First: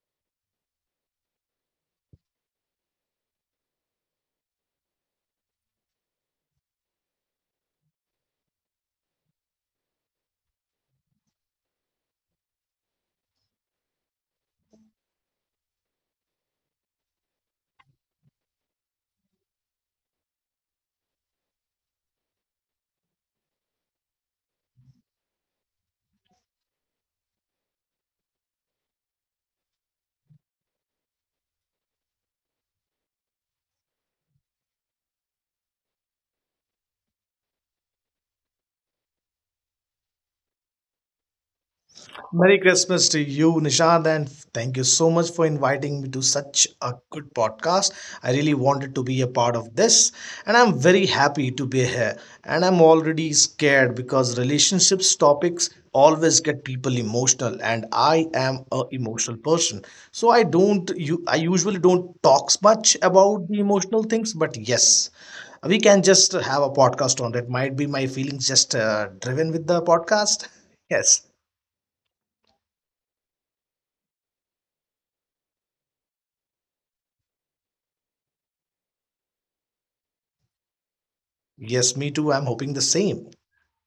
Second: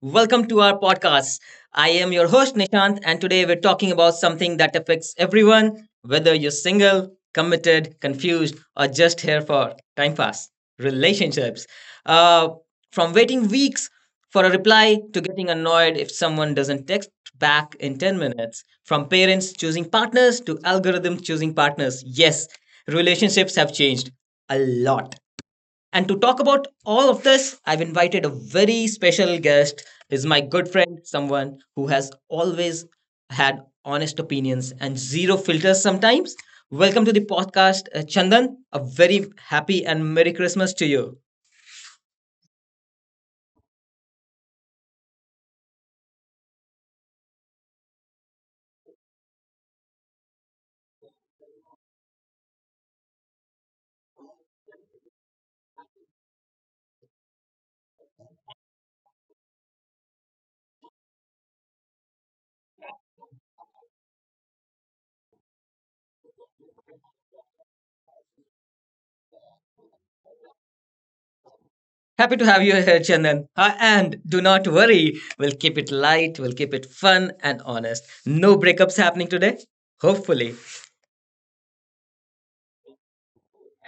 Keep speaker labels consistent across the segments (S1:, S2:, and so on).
S1: Welcome to our podcast. I am your host, Nishant, and today we're talking about something that affects everyone, whether you're single, committed, confused, or just here for time pass relationships. Uh, from waiting weeks for a reply to getting annoyed if someone doesn't text back in 10 minutes, from parents choosing partners to algorithms choosing partners. Yes, relationships have changed a lot. And to talk about all of this, I've invited a very special guest. He's my good friend, someone who has always had honest opinions and zero filters sometimes. Welcome to the podcast, Chandan. A very happy and Merry Christmas to you.
S2: Merry Christmas to you, Nishad, and thank you so much for inviting me to such a good podcast. I really wanted to be a part of this, and I'm very happy to be here. And I'm already scared because relationships topics always get people emotional, and I am a emotional person. So I usually don't talk much about the emotional things, but yes, we can just have a podcast on it. Might be my feelings just driven with the podcast. Yes.
S1: Happy to have you here, Chandan. And do not worry, we'll keep it light, we'll keep it fun and honest. No breakups happening today, hopefully.
S2: Yes, me too. I'm hoping the same.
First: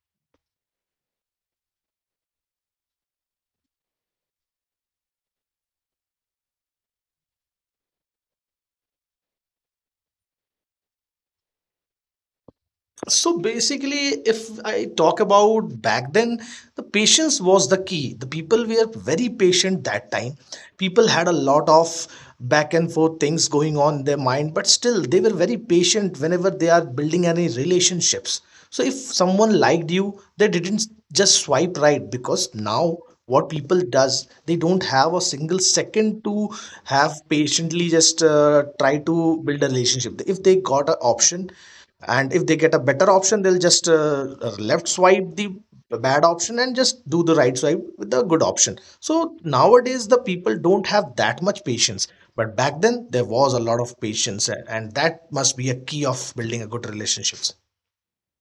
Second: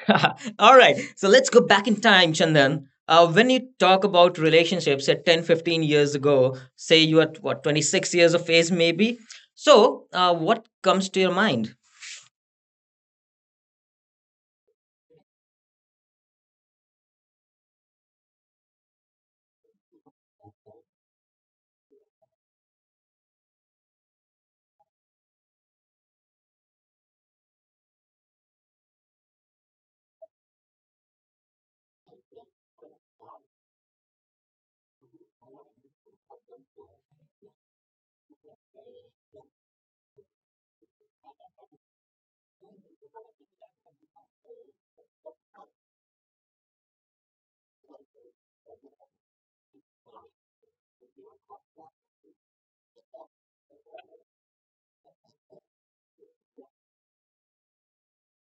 S1: All right. So let's go back in time, Chandan. When you talk about relationships at 10, 15 years ago, say you are what, 26 years of age, maybe. So, what comes to your mind?
S2: So basically, if I talk about back then, the patience was the key. The people were very patient that time. People had a lot of back and forth things going on in their mind, but still they were very patient whenever they are building any relationships. So if someone liked you, they didn't just swipe right, because now what people does, they don't have a single second to have patiently just try to build a relationship if they got an option, and if they get a better option they'll just left swipe the bad option and just do the right swipe with the good option. So nowadays the people don't have that much patience, but back then there was a lot of patience, and that must be a key of building a good relationships.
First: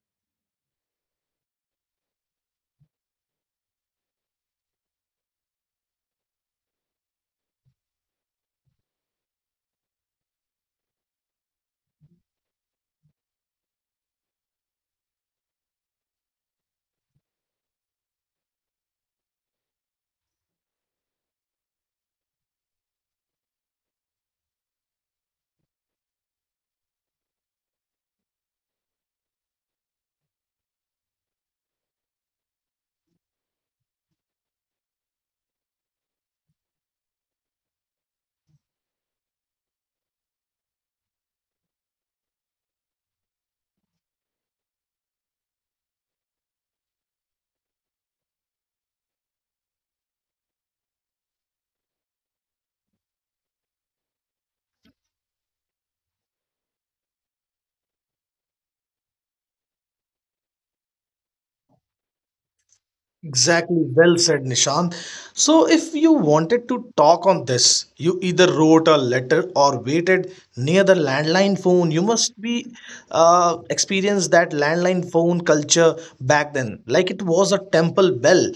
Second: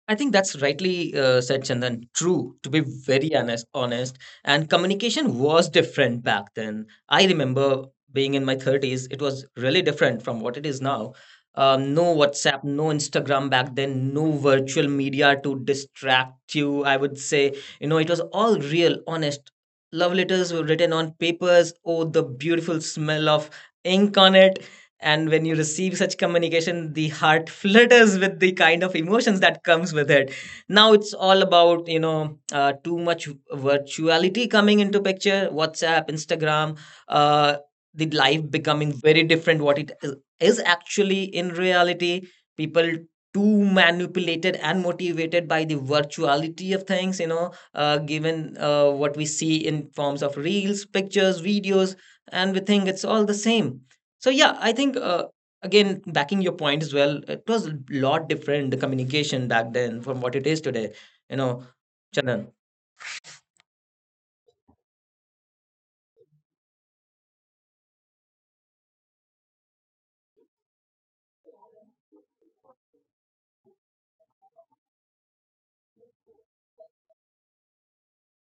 S1: I think that's rightly said, Chandan. True, to be very honest, honest. And communication was different back then. I remember being in my 30s, it was really different from what it is now. No WhatsApp, no Instagram back then, no virtual media to distract you. I would say, you know, it was all real, honest. Love letters were written on papers. Oh, the beautiful smell of ink on it, and when you receive such communication, the heart flutters with the kind of emotions that comes with it. Now it's all about, you know, too much virtuality coming into picture, whatsapp, instagram, uh, the life becoming very different. What it is actually in reality people too manipulated and motivated by the virtuality of things, you know, given what we see in forms of reels, pictures, videos, and we think it's all the same. So yeah, I think again backing your point as well, it was a lot different, the communication back then from what it is today. You know, Chandan.
S2: Exactly, well said, Nishant. So, if you wanted to talk on this, you either wrote a letter or waited near the landline phone. You must be experienced that landline phone culture back then, like it was a temple bell.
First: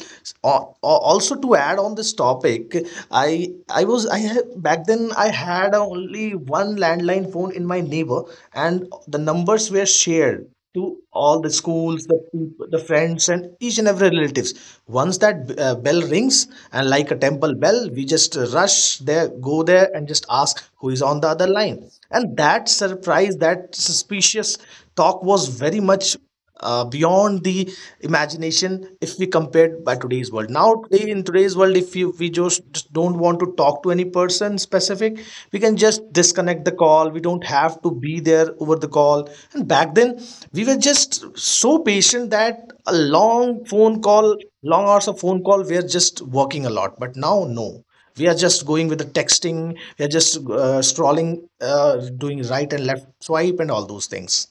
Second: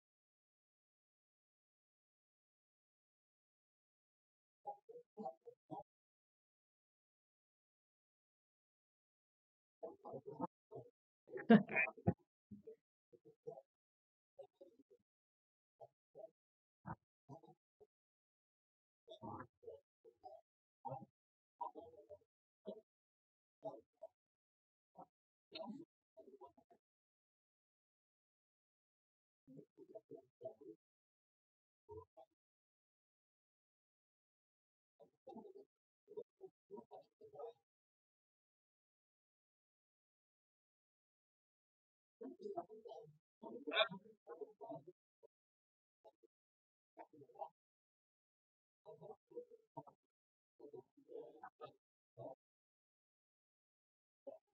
S2: Or, also, to add on this topic, I had, back then I had only one landline phone in my neighbor, and the numbers were shared to all the schools, the people, the friends, and each and every relatives. Once that bell rings, and like a temple bell, we just rush there, go there, and just ask who is on the other line. And that surprise, that suspicious talk was very much beyond the imagination if we compared by today's world. Now today, in today's world, if you we just, don't want to talk to any person specific, we can just disconnect the call. We don't have to be there over the call. And back then, we were just so patient that a long phone call, long hours of phone call, we are just working a lot. But now no, we are just going with the texting, we are just scrolling, doing right and left swipe and all those things.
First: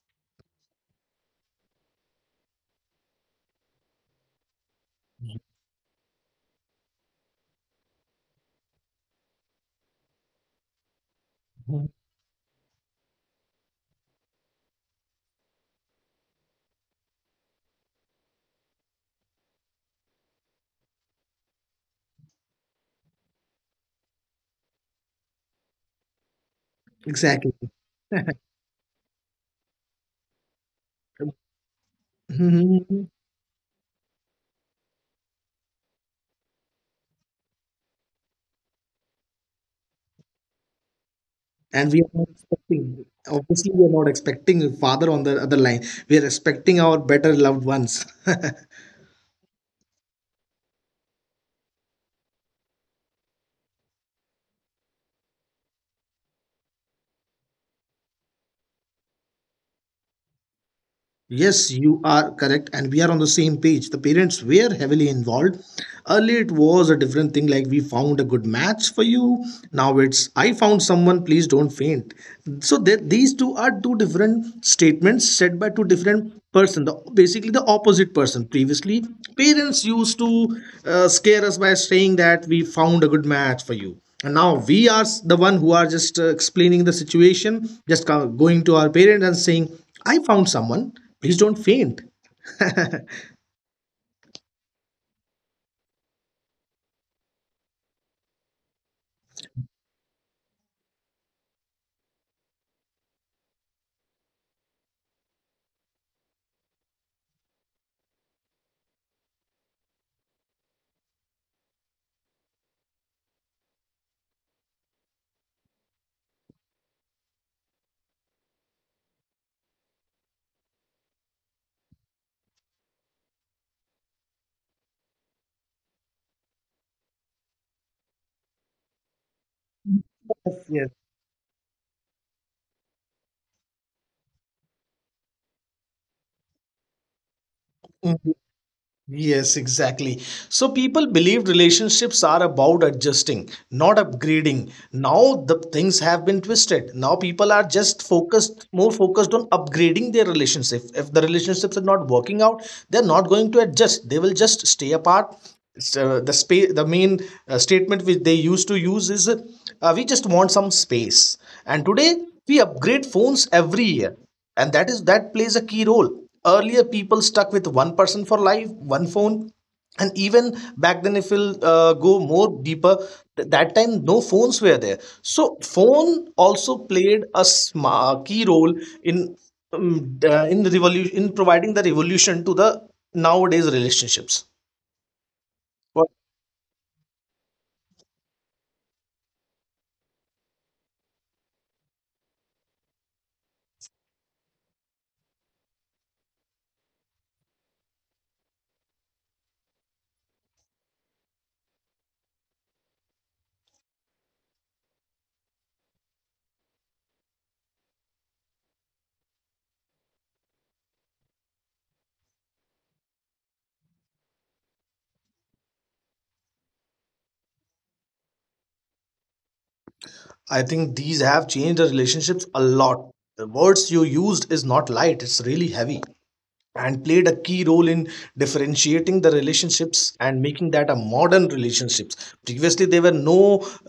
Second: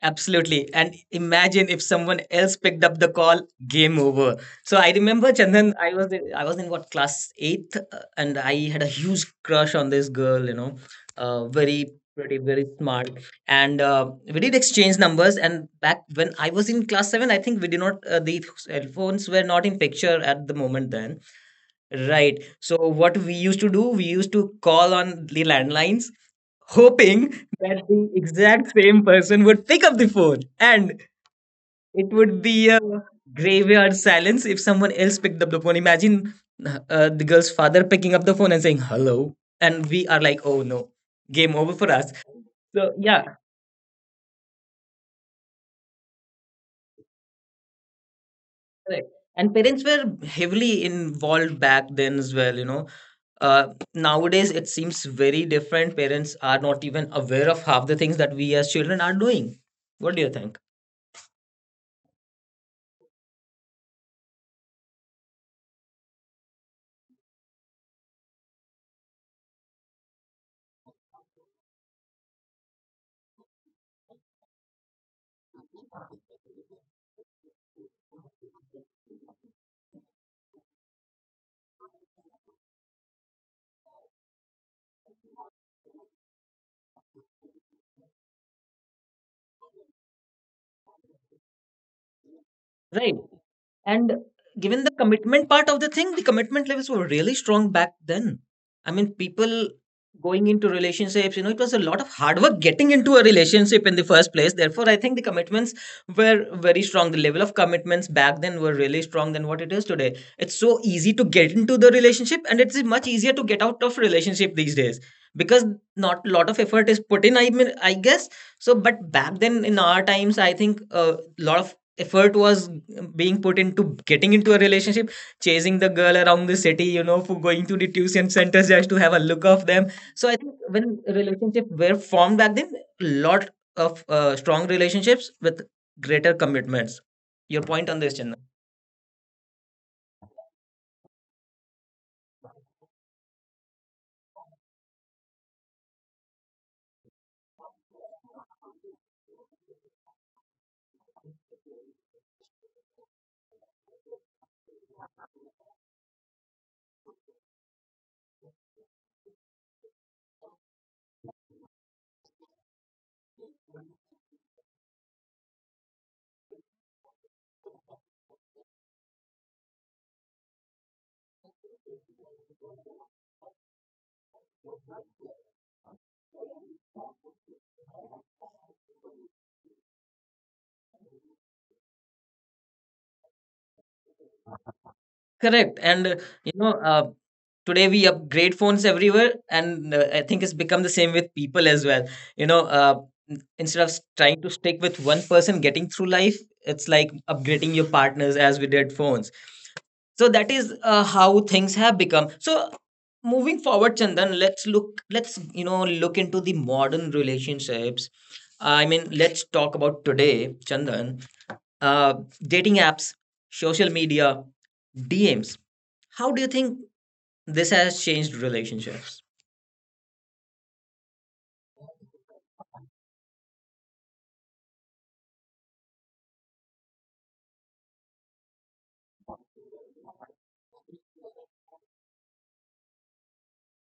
S1: Absolutely. And imagine if someone else picked up the call, game over. So I remember Chandan, I was in what class 8th, and I had a huge crush on this girl, you know, very pretty, very smart. And we did exchange numbers. And back when I was in class 7, I think we did not the cell phones were not in picture at the moment then. Right. So what we used to do, we used to call on the landlines, hoping
S2: Exactly.
S1: that the exact same person would pick up the phone, and it would be a
S2: Mhm.
S1: graveyard silence if someone else picked up the phone. Imagine the girl's father picking up the phone and saying hello, and we are like, oh no, game over for
S2: And we are
S1: us.
S2: not
S1: So
S2: expecting,
S1: yeah.
S2: obviously, we are not expecting a father on the other line. We are expecting our better loved ones.
S1: Correct. And parents were heavily involved back then as well, you know, nowadays it seems very different. Parents are not even aware of half the things that we as children are doing. What do you think?
S2: Yes, you are correct, and we are on the same page. The parents were heavily involved. Earlier, it was a different thing like, "We found a good match for you." Now it's, "I found someone, please don't faint." So, that these two are two different statements said by two different person. The basically the opposite person, previously parents used to scare us by saying that, "We found a good match for you," and now we are the one who are just explaining the situation, just going to our parents and saying, "I found someone. Please don't faint."
S1: Right. And given the commitment part of the thing, the commitment levels were really strong back then. I mean, people going into relationships, you know, it was a lot of hard work getting into a relationship in the first place. Therefore, I think the commitments were very strong. The level of commitments back then were really strong than what it is today. It's so easy to get into the relationship and it's much easier to get out of relationship these days because not a lot of effort is put in, I mean, I guess. So, but back then in our times, I think a lot of effort was being put into getting into a relationship, chasing the girl around the city, you know, for going to the tuition centers just to have a look of them. So I think when
S2: Yes.
S1: relationships were formed back then, lot of strong relationships with greater commitments. Your point on this,
S2: Mhm.
S1: Chinna?
S2: Yes, exactly. So people believe relationships are about adjusting, not upgrading. Now the things have been twisted. Now people are just focused, more focused on upgrading their relationship. If the relationships are not working out, they're not going to adjust. They will just stay apart. So the space, the main statement which they used to use is, "We just want some space." And today we upgrade phones every year, and that is, that plays a key role. Earlier people stuck with one person for life, one phone. And even back then, if we'll go more deeper, that time no phones were there, so phone also played a key role in, in the revolution, in providing the revolution to the nowadays relationships.
S1: Correct. And you know, today we upgrade phones everywhere, and I think it's become the same with people as well. You know, instead of trying to stick with one person getting through life, it's like upgrading your partners as we did phones. So that is how things have become. So moving forward, Chandan, let's you know look into the modern relationships. I mean, let's talk about today, Chandan. Uh, Dating apps, social media, DMs. How do you think this has changed relationships?
S2: I think these have changed the relationships a lot. The words you used is not light, it's really heavy, and played a key role in differentiating the relationships and making that a modern relationships. Previously there were no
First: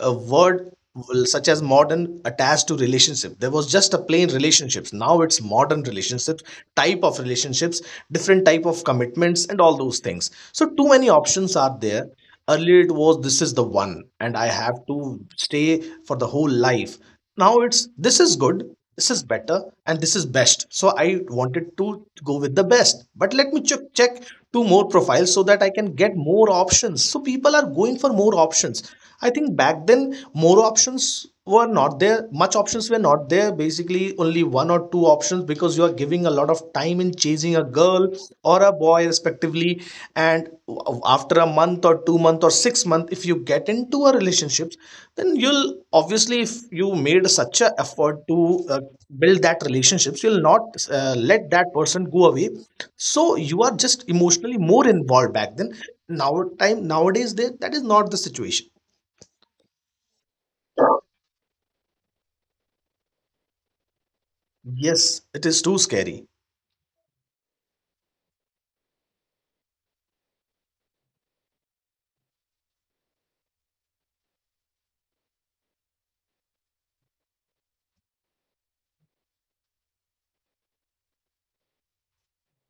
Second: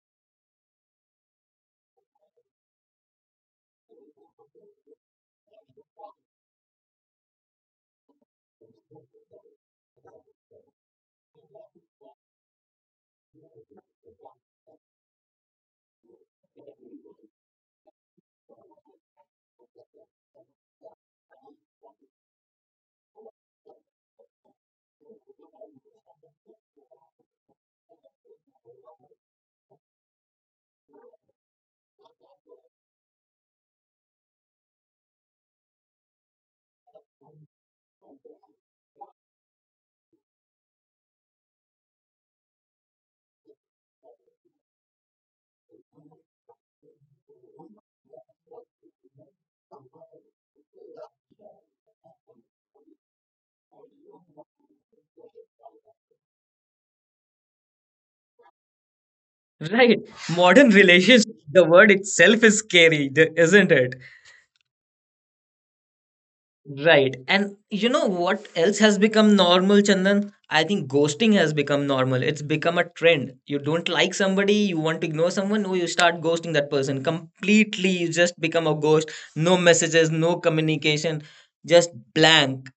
S2: word, well, such as modern attached to relationship. There was just a plain relationships. Now it's modern relationships, type of relationships, different type of commitments and all those things. So too many options are there. Earlier it was, "This is the one and I have to stay for the whole life." Now it's, "This is good, this is better, and this is best. So I wanted to go with the best. But let me check two more profiles so that I can get more options." So people are going for more options. I think back then more options were not there. Much options were not there. Basically, only one or two options, because you are giving a lot of time in chasing a girl or a boy, respectively. And after a month or 2 month or 6 month, if you get into a relationship, then you'll obviously, if you made such a effort to build that relationships, you'll not let that person go away. So you are just emotionally more involved back then. Now time, nowadays, that is not the situation.
S1: Right. Modern relations, the word itself is scary, isn't it?
S2: Yes, it is too scary.
S1: Right. And you know what else has become normal, Chandan? I think ghosting has become normal. It's become a trend. You don't like somebody, you want to ignore someone, oh, you start ghosting that person completely. You just become a ghost. No messages, no communication, just blank.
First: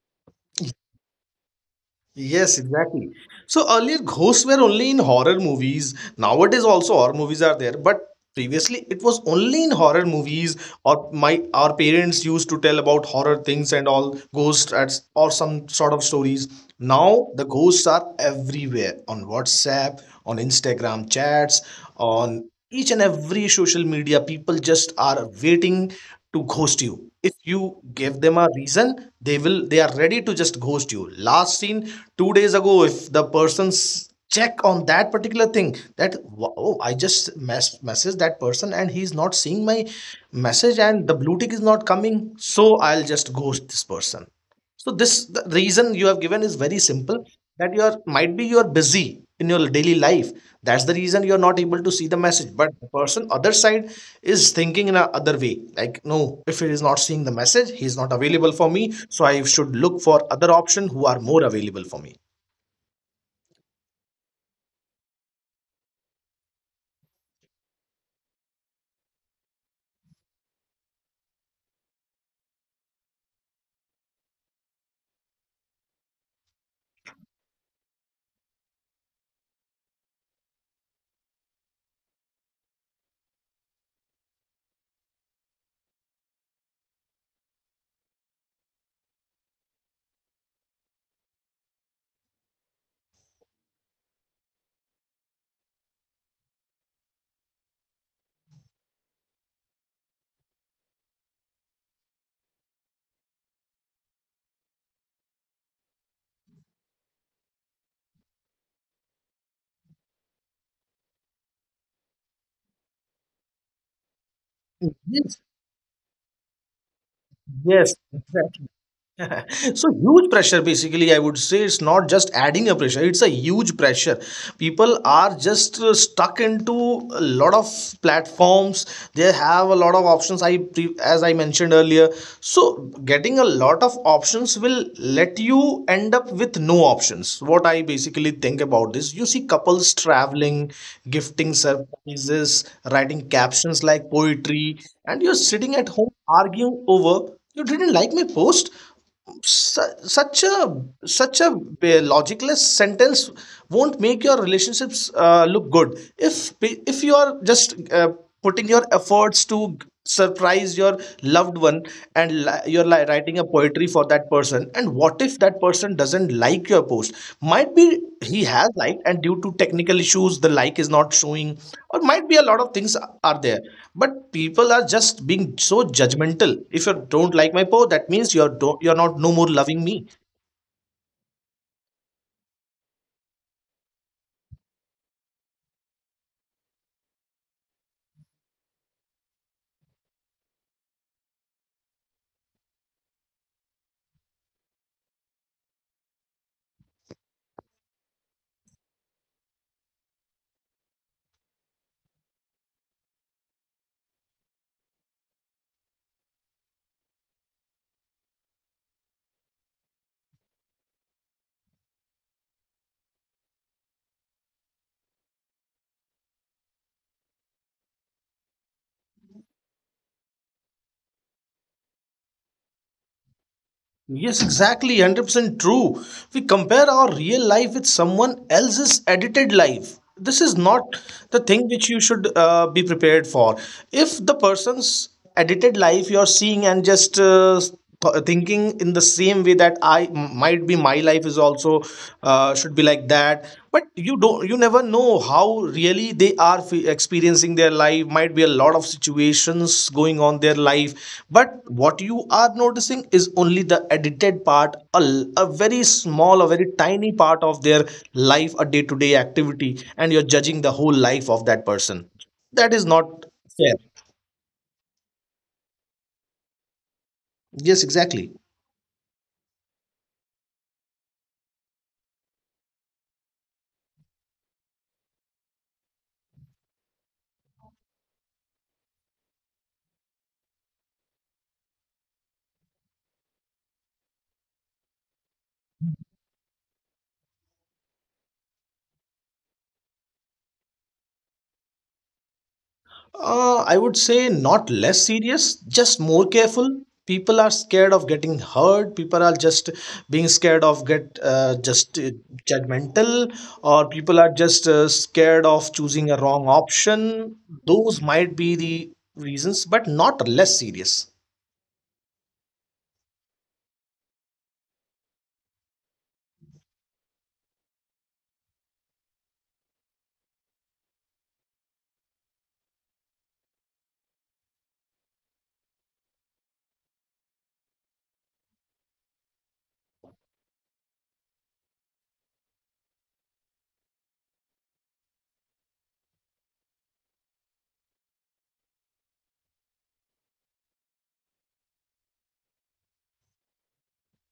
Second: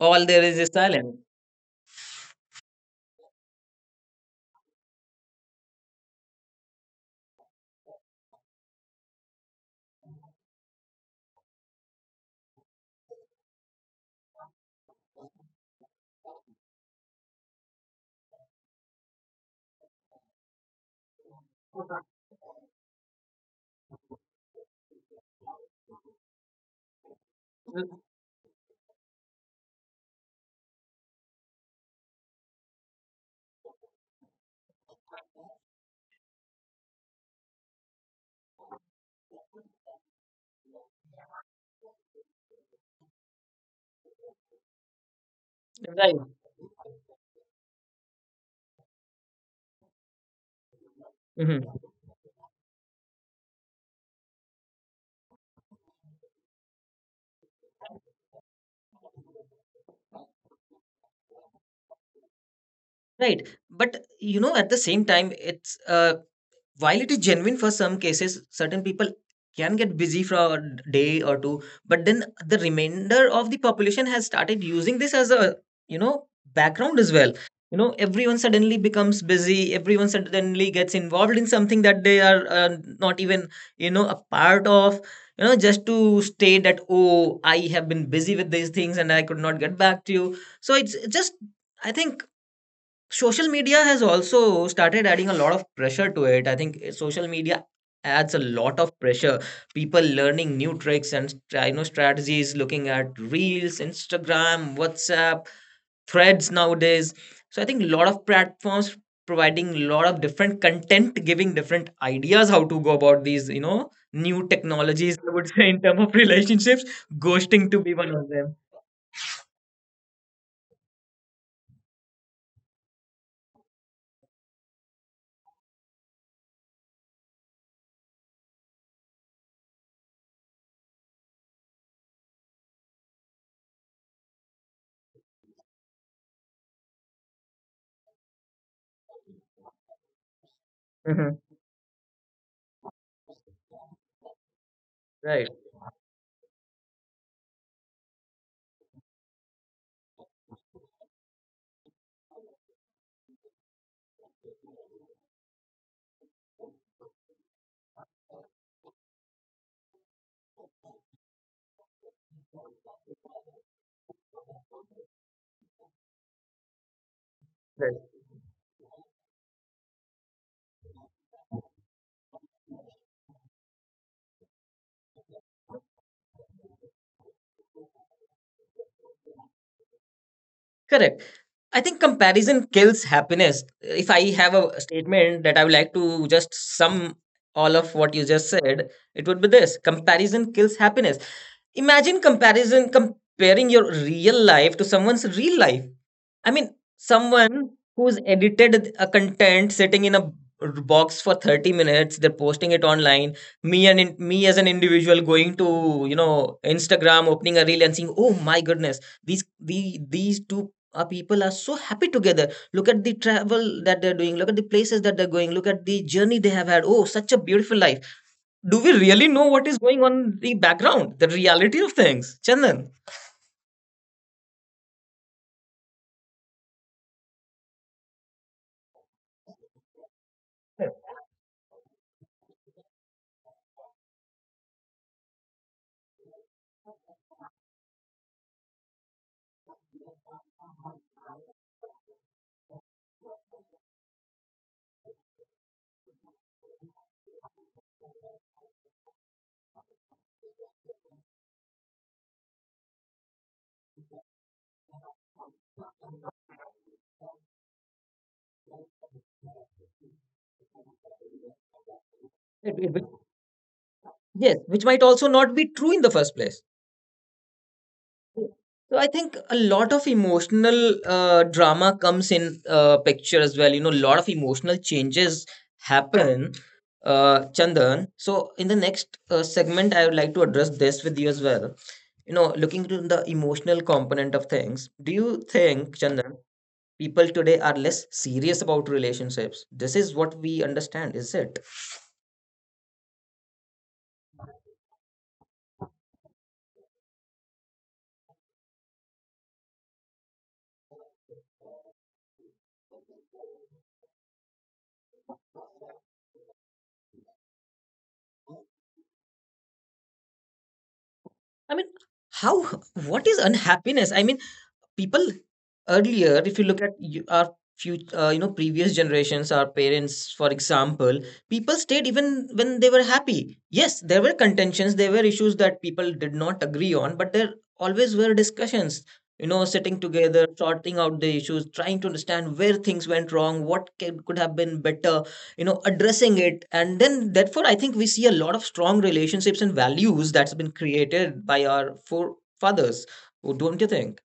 S1: All there is silence.
S2: Yes, exactly. So earlier ghosts were only in horror movies. Nowadays also horror movies are there, but previously it was only in horror movies, or my our parents used to tell about horror things and all ghosts at, or some sort of stories. Now the ghosts are everywhere, on WhatsApp, on Instagram chats, on each and every social media. People just are waiting to ghost you. If you give them a reason, they are ready to just ghost you. Last seen 2 days ago, if the person's check on that particular thing that, "Wow, oh, I just message that person and he's not seeing my message, and the blue tick is not coming, so I'll just ghost this person." So this the
S1: Right.
S2: reason you have given is very simple, that you are, might be you are busy in your daily life. That's the
S1: Mhm.
S2: reason you are not able to see the message. But the person other side is thinking in a other way. Like, no, if he is not seeing the message, he is not available for me. So I should look for other option who are more available for me.
S1: Right. But you know, at the same time, it's while it is genuine for some cases, certain people can get busy for a day or two, but then the remainder of the population has started using this as a, you know, background as well. You know, everyone suddenly becomes busy. Everyone suddenly gets involved in something that they are not even, you know, a part of. You know, just to state that oh, I have been busy with these things and I could not get back to you. So it's just I think social media has also started adding a lot of pressure to it. I think social media adds a lot of pressure. People learning new tricks and you know strategies, looking at reels, Instagram, WhatsApp, threads nowadays. So I think a lot of platforms providing a lot of different content, giving different ideas how to go about these, you know, new technologies. I
S2: Yes,
S1: would say in terms of relationships, ghosting to
S2: yes,
S1: be one of them.
S2: exactly. So huge pressure, basically. I would say it's not just adding a pressure, it's a huge pressure. People are just stuck into a lot of platforms. They have a lot of options, I as I mentioned earlier. So getting a lot of options will let you end up with no options. What I basically think about this, you see couples traveling,
S1: Mhm.
S2: gifting surprises, writing captions like poetry, and you're
S1: Right.
S2: sitting at home arguing over, "You didn't like my post." Su- Such a, such a logicless sentence won't make your relationships look good. If you are just putting your efforts to surprise your loved one, and you're writing a poetry for that person, and what if that person doesn't like your post? Might be he has liked and due to technical issues the like is not showing, or might be a lot of things are there. But people are just being so judgmental. If you don't like my post, that means you're not no more loving me.
S1: Correct. I think comparison kills happiness. If I have a statement that I would like to just sum all of what you just said, it would be this: comparison kills happiness. Imagine comparison comparing your real life to someone's real life. I mean, someone who's edited a content sitting in a box for 30 minutes, they're posting it online. Me as an individual going to, you know, instagram, opening a reel and seeing oh my goodness, these two people are so happy together. Look at the travel that they're doing. Look at the places that they're going. Look at the journey they have had. Oh, such a beautiful life. Do we really know what is going on in the background, the reality of things, Chandan?
S2: Yes, exactly, 100% true. We compare our real life with someone else's edited life. This is not the thing which you should be prepared for. If the person's edited life you're seeing, and just thinking in the same way that might be my life is also should be like that. But you never know how really they are experiencing their life. Might be a lot of situations going on their life, but what you are noticing is only the edited part, a very small, a very tiny part of their life, a day to day activity, and you're judging the whole life of that person. That is not fair.
S1: Yes, which might also not be true in the first place.
S2: Yes, exactly.
S1: So I think a lot of emotional drama comes in picture as well. You know, a lot of emotional changes happen, Chandan. So in the next segment, I would like to address this with you as well. You know, looking to the emotional component of things, do you think, Chandan, people today are less serious about relationships? This is what we understand, is it?
S2: I would say not less serious, just more careful. People are scared of getting hurt. People are just being scared of get just judgmental, or people are just scared of choosing a wrong option. Those might be the reasons, but not less serious.
S1: I mean, how? What is unhappiness? I mean, people earlier, if you look at you, our few, you know, previous generations, our parents, for example, people stayed even when they were happy. Yes, there were contentions, there were issues that people did not agree on, but there always were discussions. You know, sitting together, sorting out the issues, trying to understand where things went wrong, what could have been better, you know, addressing it. And then therefore I think we see a lot of strong relationships and values that's been created by our forefathers. Oh, don't you think.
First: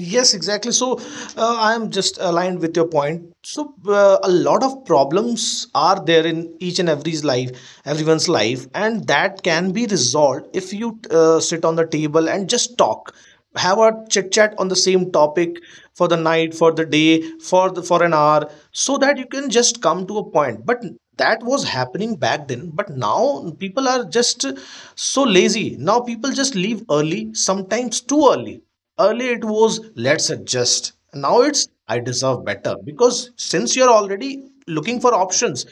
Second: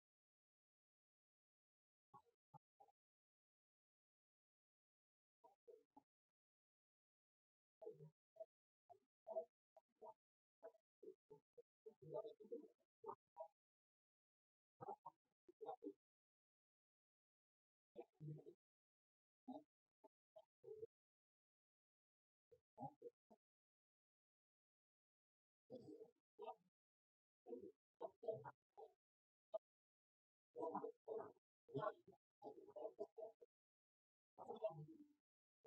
S2: Yes, exactly. So I am just aligned with your point. So a lot of problems are there in each and every's life, everyone's life, and that can be resolved if you sit on the table and just talk, have a chit chat on the same topic for the night, for the day, for an hour, so that you can just come to a point. But that was happening back then. But now people are just so lazy. Now people just leave early, sometimes too early. Earlier it was let's adjust. Now it's I deserve better, because since you're already looking for options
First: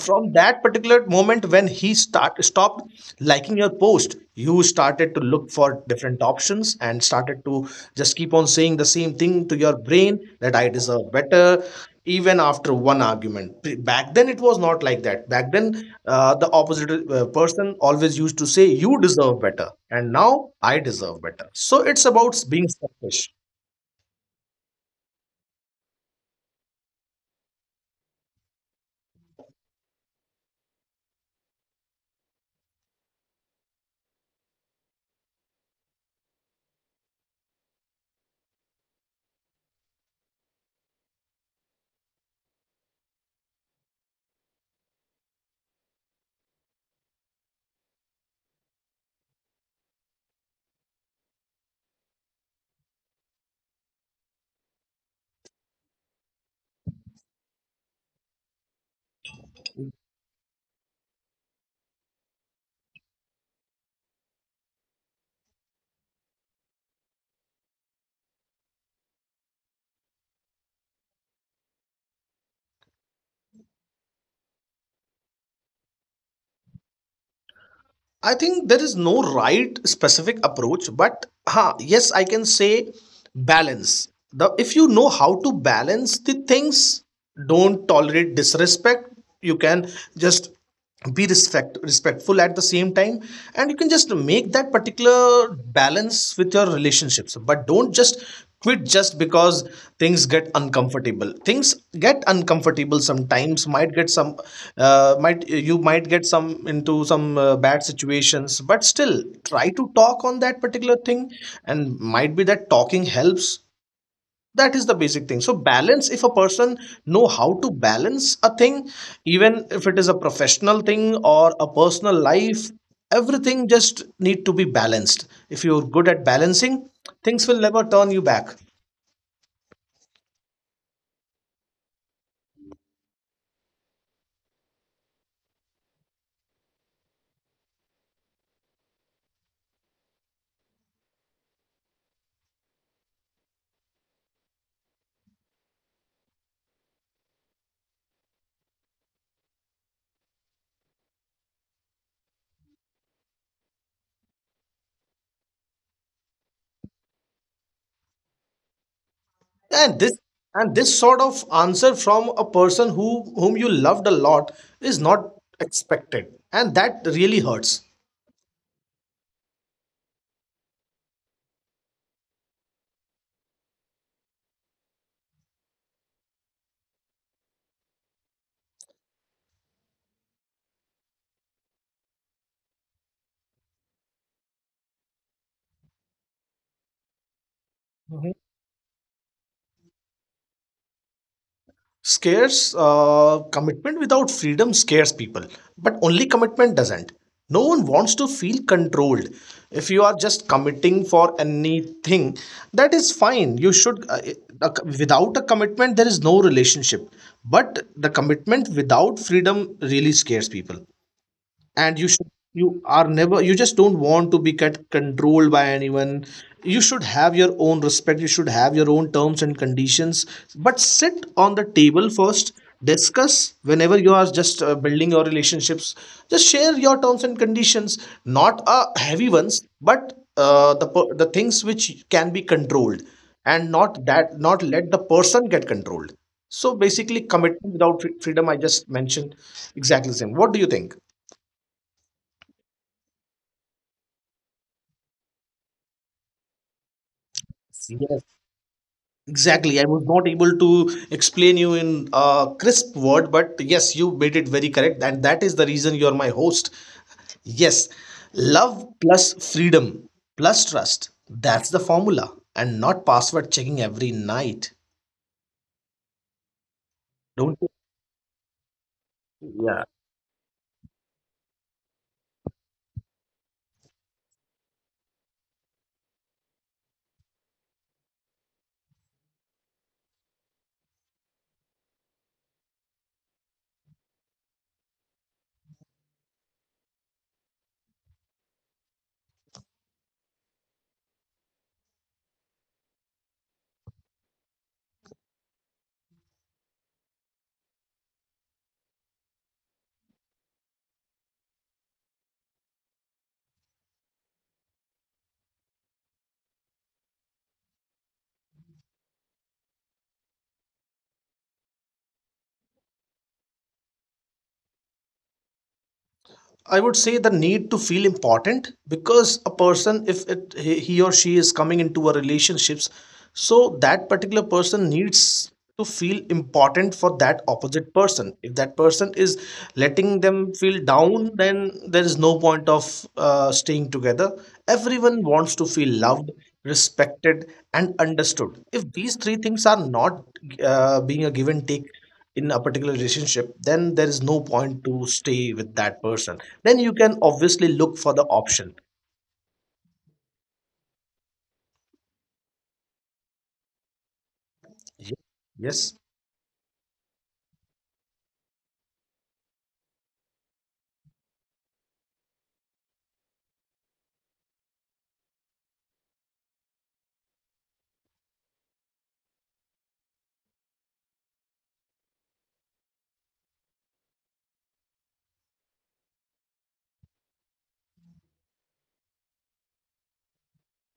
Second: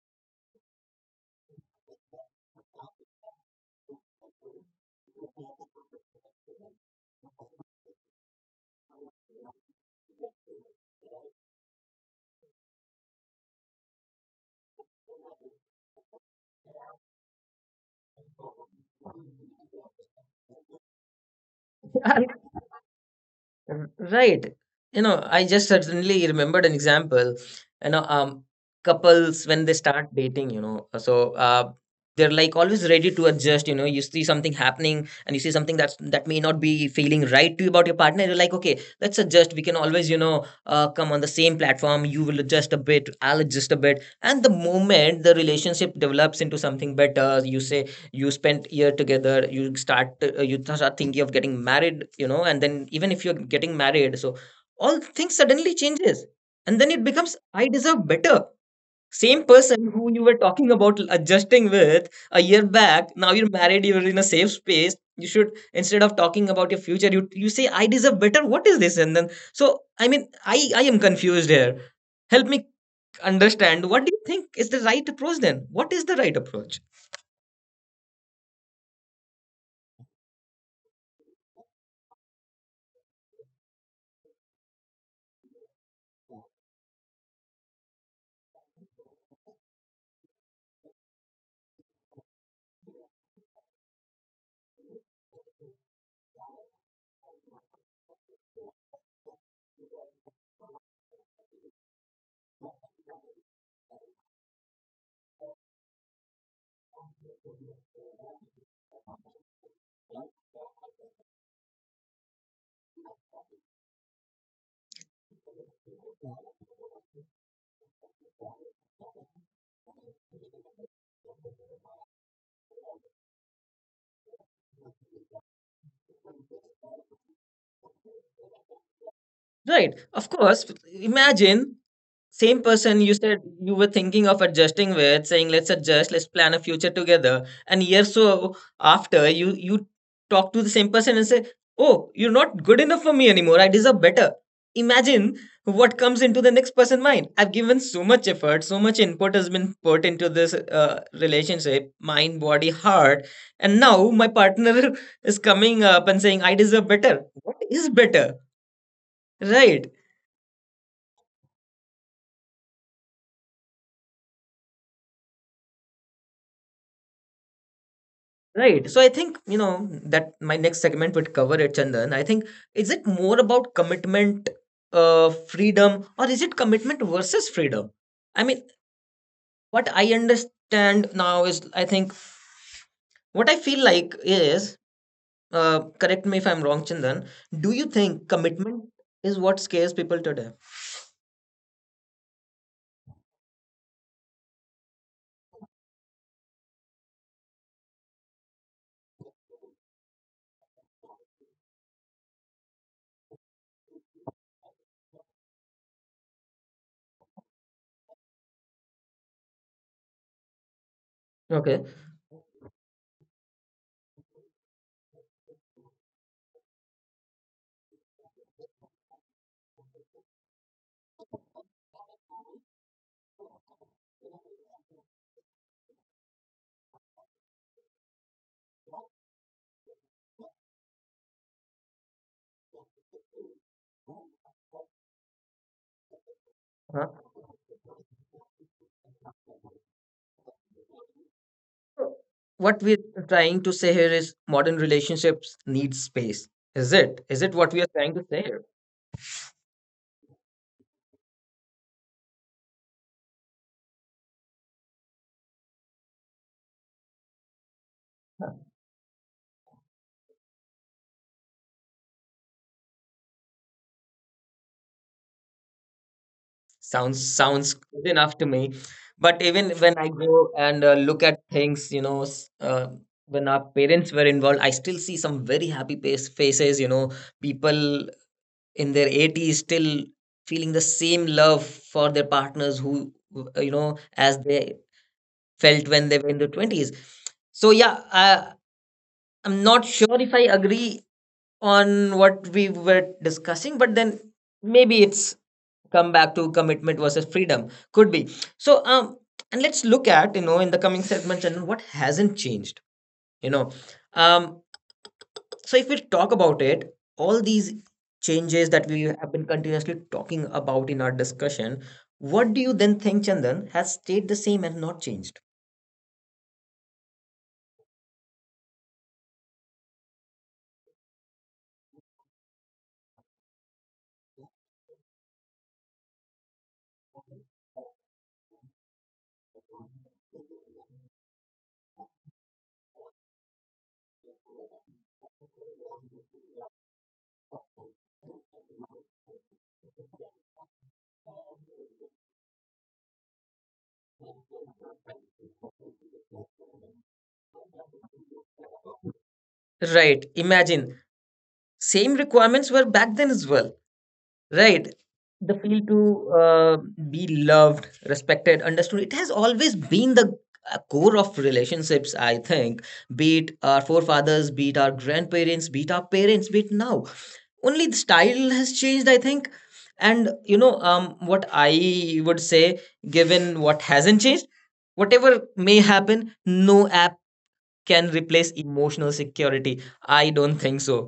S2: from that particular moment when he start stopped liking your post, you started to look for different options and started to just keep on saying the same thing to your brain that I deserve better, even after one argument. Back then, it was not like that. Back then, the opposite person always used to say, "You deserve better." And now, I deserve better. So it's
S1: Yeah.
S2: about being selfish.
S1: Right. You know, I just suddenly remembered an example. You know, couples when they start dating, you know, so they're like always ready to adjust. You know, you see something happening and you see something that may not be feeling right to you about your partner. You're like, okay, let's adjust. We can always, you know, come on the same platform. You will adjust a bit. I'll adjust a bit. And the moment the relationship develops into something better, you say, you spent a year together. You start you start thinking of getting married, you know. And then even if you're getting married, so all things suddenly changes. And then it becomes, I deserve better. Same person who you were talking about adjusting with a year back, now you're married, you're in a safe space. You should, instead of talking about your future, you say I deserve better. What is this? And then, so I am confused here. Help me understand, what do you think is the right approach then? What is the right approach?
S2: I think there is no right specific approach, but yes, I can say balance. The if you know how to balance the things, don't tolerate disrespect. You can just be respectful at the same time, and you can just make that particular balance with your relationships. But don't just quit just because things get uncomfortable. Things get uncomfortable sometimes, might get some might, you might get some into some bad situations, but still try to talk on that particular thing, and might be that talking helps. That is the basic thing. So balance, if a person know how to balance a thing, even if it is a professional thing or a personal life, everything just need to be balanced. If you're good at balancing, things will never turn you back.
S1: Right. Of course. Imagine same person you said you were thinking of adjusting with, saying let's adjust, let's plan a future together. And year so after you talk to the same person and say, oh, you're not good enough for me anymore. I deserve better. Imagine what comes into the next person's mind. I've given so much effort, so much input has been put into this relationship, mind, body, heart, and now my partner is coming up and saying, "I deserve better." What is better, right?
S2: And this and this sort of answer from a person who whom you loved a lot is not expected, and that really hurts.
S1: Right. So I think, you know, that my next segment would cover it, Chandan. I think, is it more about commitment, freedom, or is it commitment versus freedom? I mean, what I understand now is, I think, what I feel like is, correct me if I'm wrong, Chandan, do you think
S2: Mhm.
S1: commitment is what scares people today?
S2: Scares, commitment without freedom scares people, but only commitment doesn't. No one wants to feel controlled. If you are just committing for anything, that is fine. You should uh, without a commitment there is no relationship. But the commitment without freedom really scares people.
S1: Okay.
S2: And you should, you are never, you just don't want to be get controlled by anyone. You should have your own respect, you should have your own terms and conditions, but sit on the table first. Discuss whenever you are just building your relationships, just share your terms and conditions, not heavy ones, but the things which can be controlled, and not that, not let the person get controlled. So basically,
S1: Uh-huh.
S2: commitment without freedom, I just mentioned exactly the same. What do you think?
S1: So what we're trying to say here is modern relationships need space. Is it? Is it what we are trying to say here?
S2: Exactly. I was not able to explain you in a crisp word, but yes, you made it very correct. And that is the reason you're my host. Yes, love plus freedom plus trust. That's the formula, and not password checking every night.
S1: sounds
S2: Don't.
S1: sounds good enough to me. But even when I go and look at things, you know, when our parents were involved, I still see some very happy faces, you know. People in their 80s still feeling the same love for their partners who, you know, as they felt when they were in their 20s. So yeah, I'm not sure if I agree on what we were discussing. But then maybe it's come back to commitment versus freedom, could be. So and let's look at, you know, in the coming segments and what hasn't changed, you know. um so if we talk about it, all these changes that we have been continuously talking about in our discussion, what do you then think, Chandan, has stayed the same and not changed?
S2: I would say the need to feel important, because a person, if it, he or she is coming into a relationships, so that particular person needs to feel important for that opposite person. If that person is letting them feel down, then there is no point of staying together. Everyone wants to feel loved, respected, and understood. If these three things are not being a give and take in a particular relationship, then there is no point to stay with that person. Then you can obviously look for the option.
S1: Right. Imagine same requirements were back then as well, right?
S2: Ye-
S1: The feel to
S2: yes.
S1: be loved, respected, understood, it has always been the core of relationships, I think. Be it our forefathers, be it our grandparents, be it our parents, be it now, only the style has changed, I think. And you know, what I would say, given what hasn't changed, whatever may happen, no app can replace emotional security, I don't think so.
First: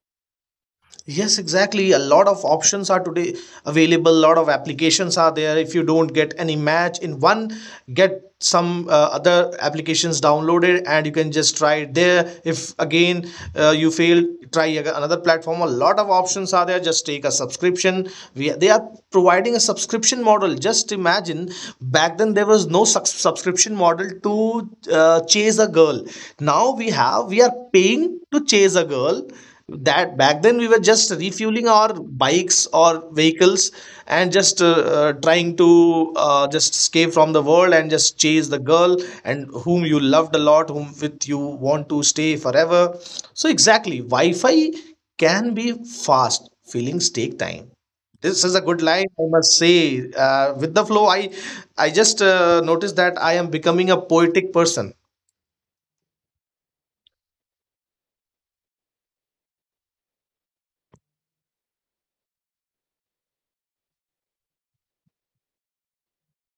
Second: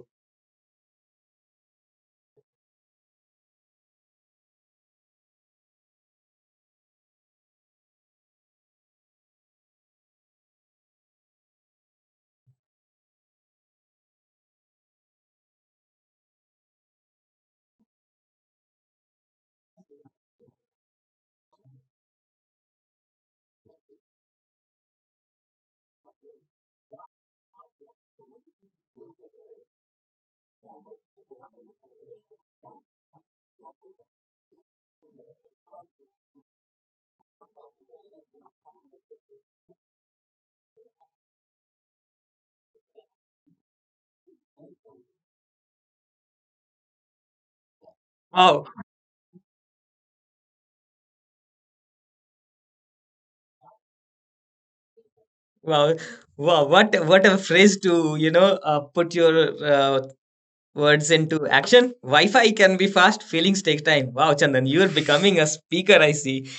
S2: Yes, exactly. A lot of options are today available. A lot of applications are there. If you don't get any match in one, get some other applications downloaded and you can just try it there. If again you fail, try another platform. A lot of options are there. Just take a subscription. They are providing a subscription model. Just imagine back then there was no subscription model to chase a girl. Now we have, we are paying to chase a girl, that back then we were just refueling our bikes or vehicles and just trying to just escape from the world and just chase the girl, and whom you loved a lot, whom with you want to stay forever. So exactly, Wi-Fi can be fast, feelings take time. This is a
S1: Wow.
S2: good line, I must say. With the flow, I just noticed that I am becoming a poetic person.
S1: Wow, wow, what a phrase to, you know, put your words into action. Wi-Fi can be fast, feelings take time. Wow, Chandan, you are becoming a speaker, I see.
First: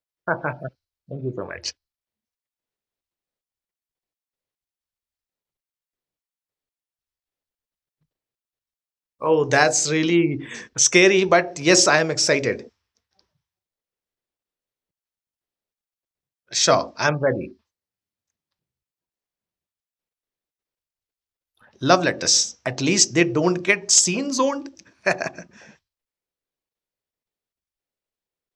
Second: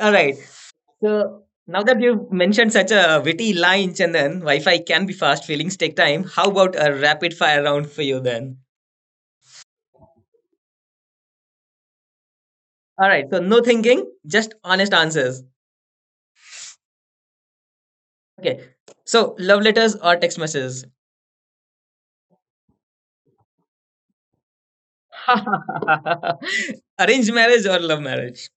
S1: All right.
S2: Thank you
S1: So
S2: so much.
S1: now that you've mentioned such a witty line, Chandan, Wi-Fi can be fast, feelings take time. How about a rapid fire round for you then?
S2: Oh, that's really scary, but yes, I am excited.
S1: All right. So no thinking, just honest answers.
S2: Sure, I'm ready.
S1: Okay. So love letters or text messages?
S2: Love letters. At least they don't get seen zoned.
S1: Arranged marriage or love marriage?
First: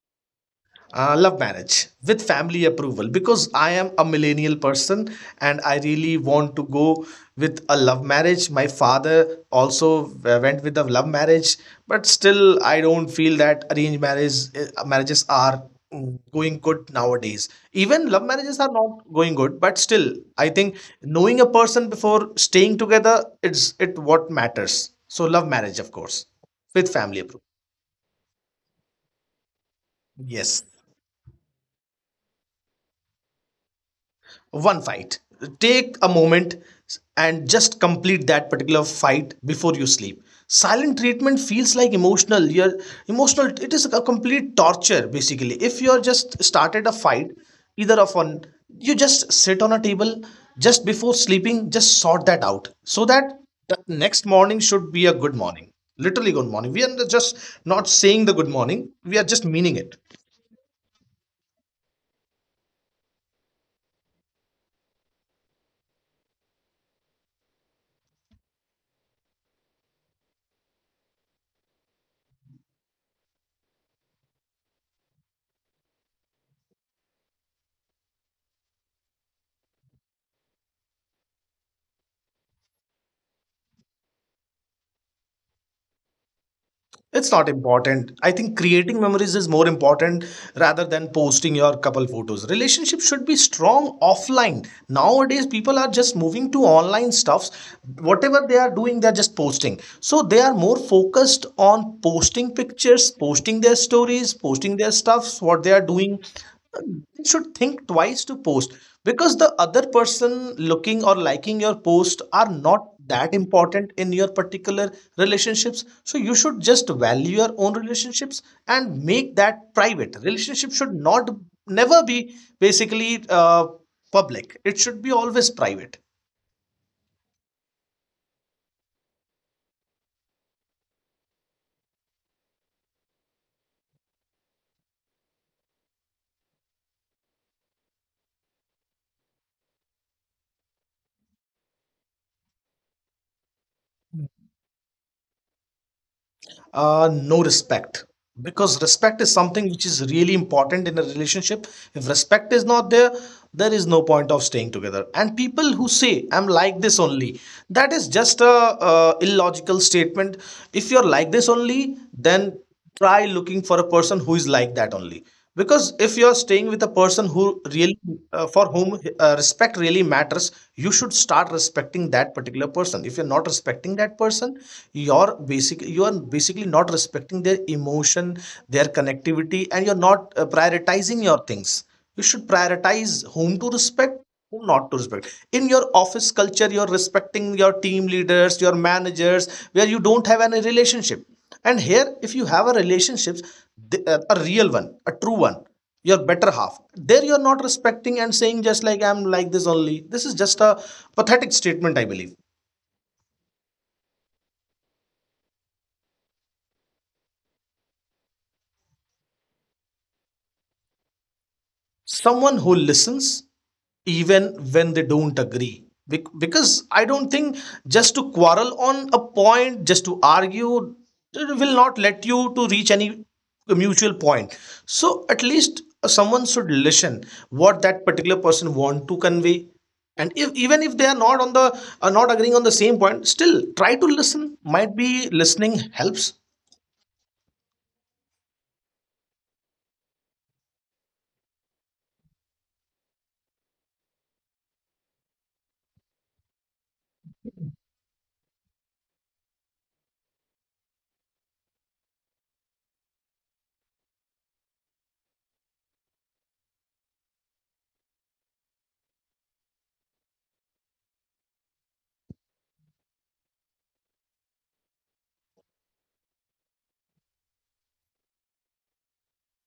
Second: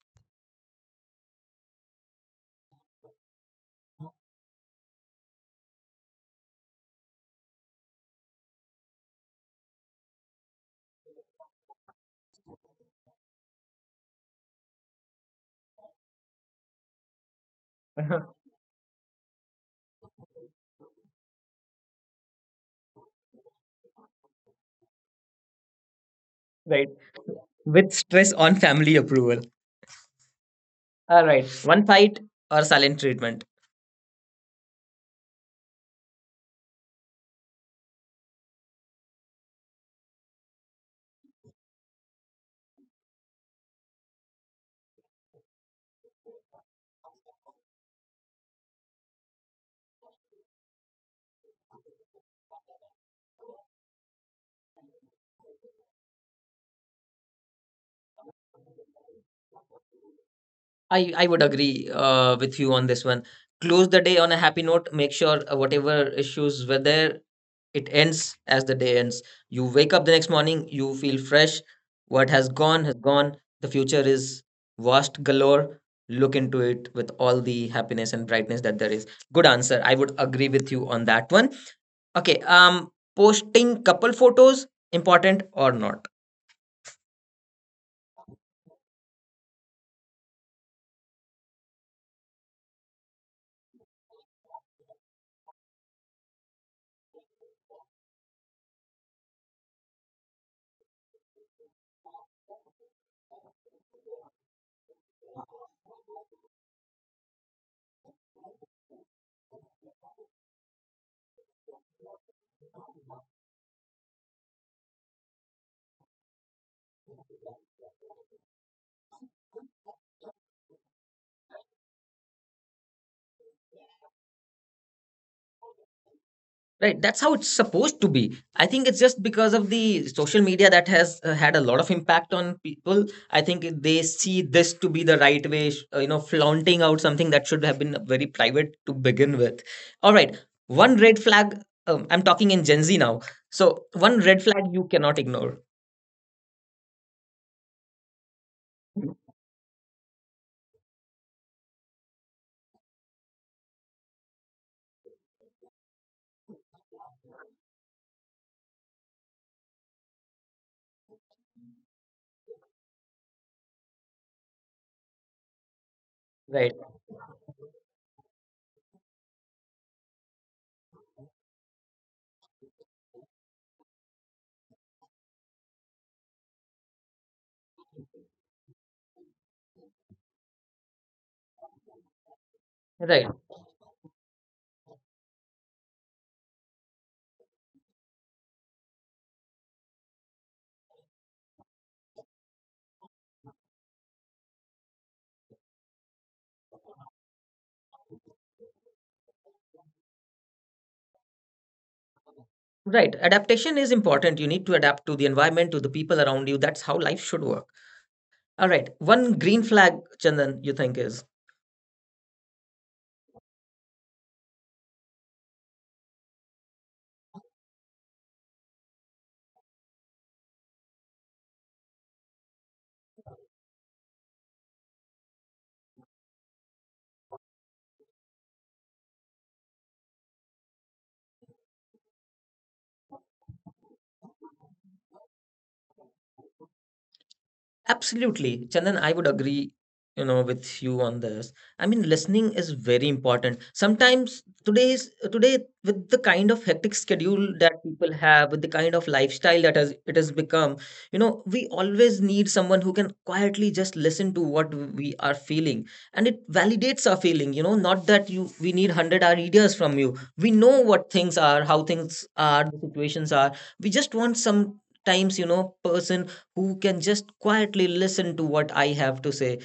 S2: Love marriage with family approval, because I am a millennial person and I really want to go with a love marriage. My father also went with a love marriage, but still I don't feel that arranged marriage marriages are going good nowadays. Even love marriages are not going good, but still I think knowing a person before staying together, it's it what matters. So love marriage, of course, with
S1: Right.
S2: family approval.
S1: With stress on family approval.
S2: Yes.
S1: All right. One fight or silent treatment?
S2: One fight. Take a moment and just complete that particular fight before you sleep. Silent treatment feels like emotional. You're emotional. It is a complete torture basically. If you're just started a fight, either of one, you just sit on a table just before sleeping. Just sort that out so that the next morning should be a good morning. Literally good morning. We are just not saying the good morning. We are just meaning it.
S1: I would agree with you on this one. Close the day on a happy note. Make sure whatever issues were there, it ends as the day ends. You wake up the next morning, you feel fresh. What has gone has gone. The future is vast galore. Look into it with all the happiness and brightness that there is. Good answer. I would agree with you on that one. Okay. Posting couple photos, important or not?
S2: It's not important. I think creating memories is more important rather than posting your couple photos. Relationship should be strong offline. Nowadays, people are just moving to online stuffs. Whatever they are doing, they're just posting. So they are more focused on posting pictures, posting their stories, posting their stuffs, what they are doing. They should think twice to post, because the other person looking or liking your post are not that important in your particular relationships. So you should just value your own relationships and make that private. Relationship should not never be basically public. It should be always private.
S1: Right, that's how it's supposed to be. I think it's just because of the social media that has had a lot of impact on people. I think they see this to be the right way, you know, flaunting out something that should have been very private to begin with. All right, one red flag. I'm talking in Gen Z now. So, one red flag you cannot ignore.
S2: No respect. Because respect is something which is really important in a relationship. If respect is not there, there is no point of staying together. And people who say, "I'm like this only," that is just a illogical statement. If you're like this only, then try looking for a person who is like that only. Because
S1: Right,
S2: if you're staying with a person who really for whom respect really matters, you should start respecting that particular person. If you're not respecting that person, you are basically not respecting their emotion, their connectivity, and you're not prioritizing your things. You should
S1: right,
S2: prioritize whom to respect, whom not to respect. In your office culture you're respecting your team leaders, your managers, where you don't have any relationship. And here, if you have a relationship, a real one, a true one, your better half, there you're not respecting and saying just like, "I'm like this only." This is just a pathetic statement, I believe.
S1: right. Adaptation is important. You need to adapt to the environment, to the people around you. That's how life should work. All right, one green flag, Chandan, you think is?
S2: Someone who listens even when they don't agree. Because I don't think just to quarrel on a point, just to argue, it will not let you to reach any mutual point. So at least someone should listen what that particular person want to convey. And if, even if they are not on the, are not agreeing on the same point, still try to listen, might be listening helps.
S1: Absolutely. Chandan, I would agree, you know, with you on this. I mean, listening is very important. Sometimes today with the kind of hectic schedule that people have, with the kind of lifestyle that has it has become, you know, we always need someone who can quietly just listen to what we are feeling. And it validates our feeling, you know, not that you we need hundred ideas from you. We know what things are, how things are, the situations are. We just want some times, you know, person who can just quietly listen to what I have to say,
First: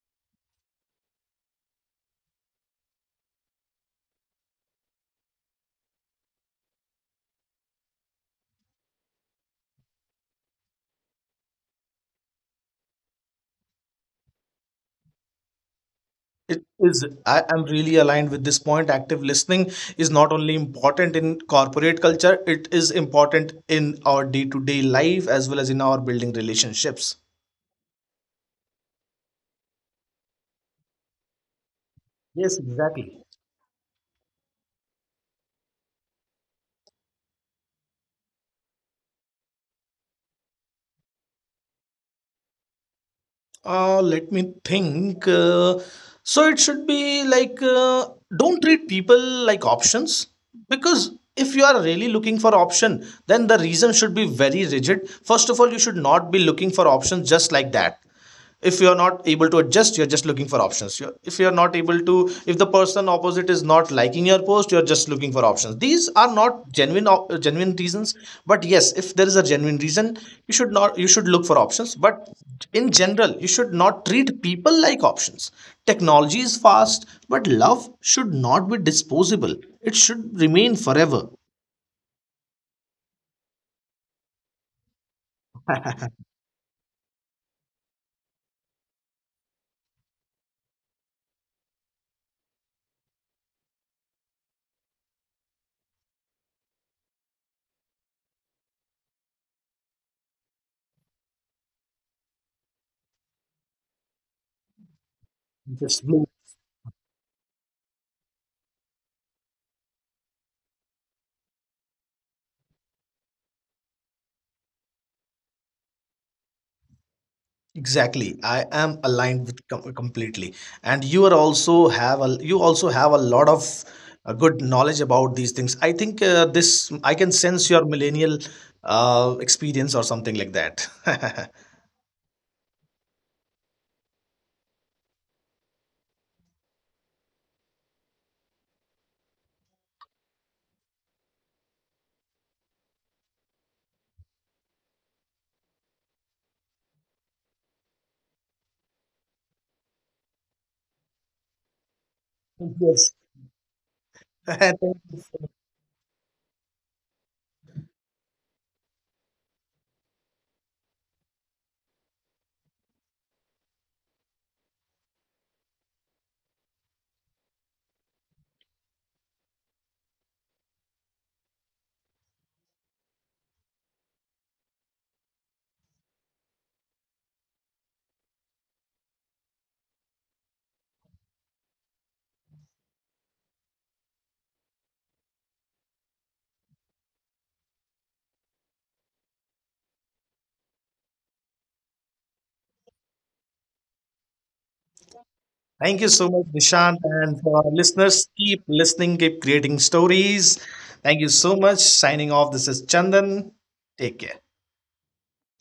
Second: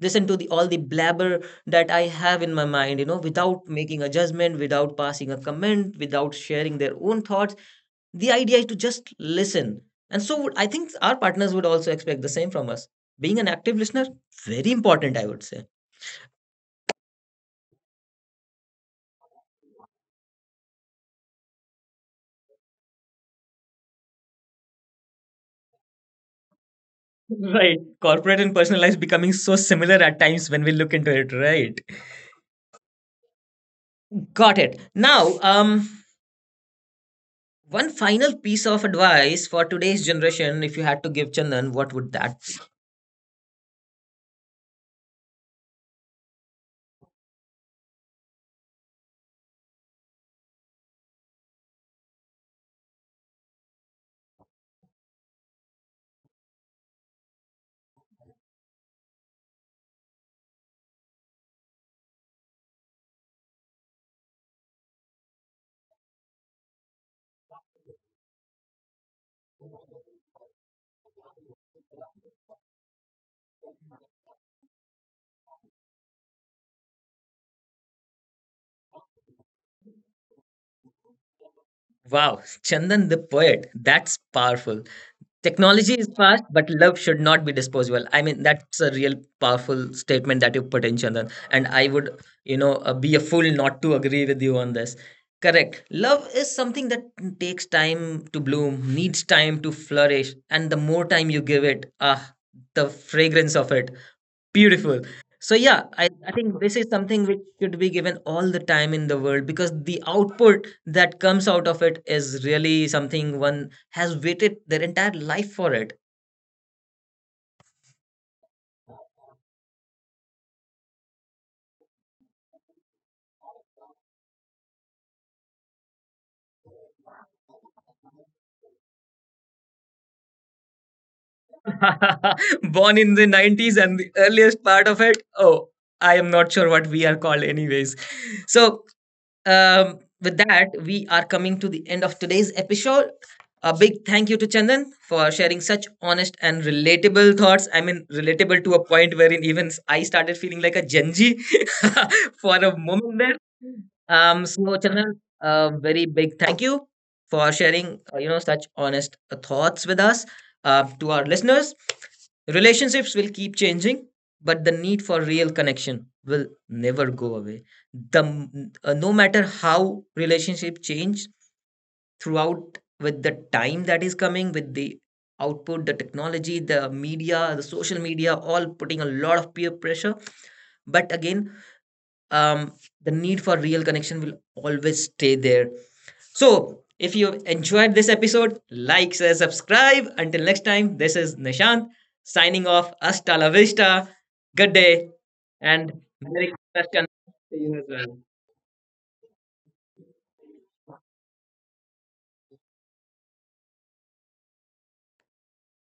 S1: listen to the all the blabber that I have in my mind, you know, without making a judgment, without passing a comment, without sharing their own thoughts. The idea is to just listen. And I think our partners would also expect the same from us. Being an active listener, very important, I would say.
S2: It is, I am really aligned with this point. Active listening is not only important in corporate culture, it is important in our day-to-day life as well as in our building relationships.
S1: Right. Corporate and personal lives becoming so similar at times when we look into it, right?
S2: Yes, exactly.
S1: Got it. Now, one final piece of advice for today's generation, if you had to give, Chandan, what would that be?
S2: Let me think. So it should be like don't treat people like options. Because if you are really looking for option, then the reason should be very rigid. First of all, you should not be looking for options just like that. If you are not able to adjust, you're just looking for options. You're, if you are not able to, if the person opposite is not liking your post, you're just looking for options. These are not genuine reasons. But yes, if there is a genuine reason, you should not, you should look for options. But in general, you should not treat people like options. Technology is fast, but love should not be disposable, it should remain forever.
S1: Wow, Chandan the poet. That's powerful. Technology is fast, but love should not be disposable. I mean, that's a real powerful statement that you put in, Chandan. And I would, you know, be a fool not to agree with you on this. Correct. Love is something that takes time to bloom, needs time to flourish. And the more time you give it, ah, the fragrance of it. Beautiful. So yeah,
S2: Yes.
S1: I think this is something which should be given all the time in the world because the output that comes out of it is really something one has waited their entire life for it.
S2: Exactly. I am aligned with completely. And you are also have a, you also have a lot of good knowledge about these things. I think this, I can sense your millennial experience or something like that.
S1: Born in the 90s and the earliest part of it, oh, I am not sure what we are called anyways. So with that, we are coming to the end of today's episode. A big thank you to Chandan for sharing such honest and relatable thoughts. I mean, relatable to a point wherein even I started feeling like a Genji for a
S2: Yes.
S1: moment there. So Chandan, a very big thank you for sharing, you know, such honest thoughts with us. To our listeners, relationships will keep changing, but the need for real connection will never go away. No matter how relationship change throughout, with the time that is coming, with the output, the technology, the media, the social media, all putting a lot of peer pressure. But again, um, the need for real connection will always stay there. So if you have enjoyed this episode, like, share, subscribe. Until next time, this is Nishant, signing off. Hasta la vista, good day, and
S2: Thank you so much,
S1: merry
S2: Nishant.
S1: Christmas
S2: And
S1: to
S2: for
S1: you
S2: our
S1: as well.
S2: listeners, keep listening, keep creating stories. Thank you so much. Signing off. This is Chandan. Take care.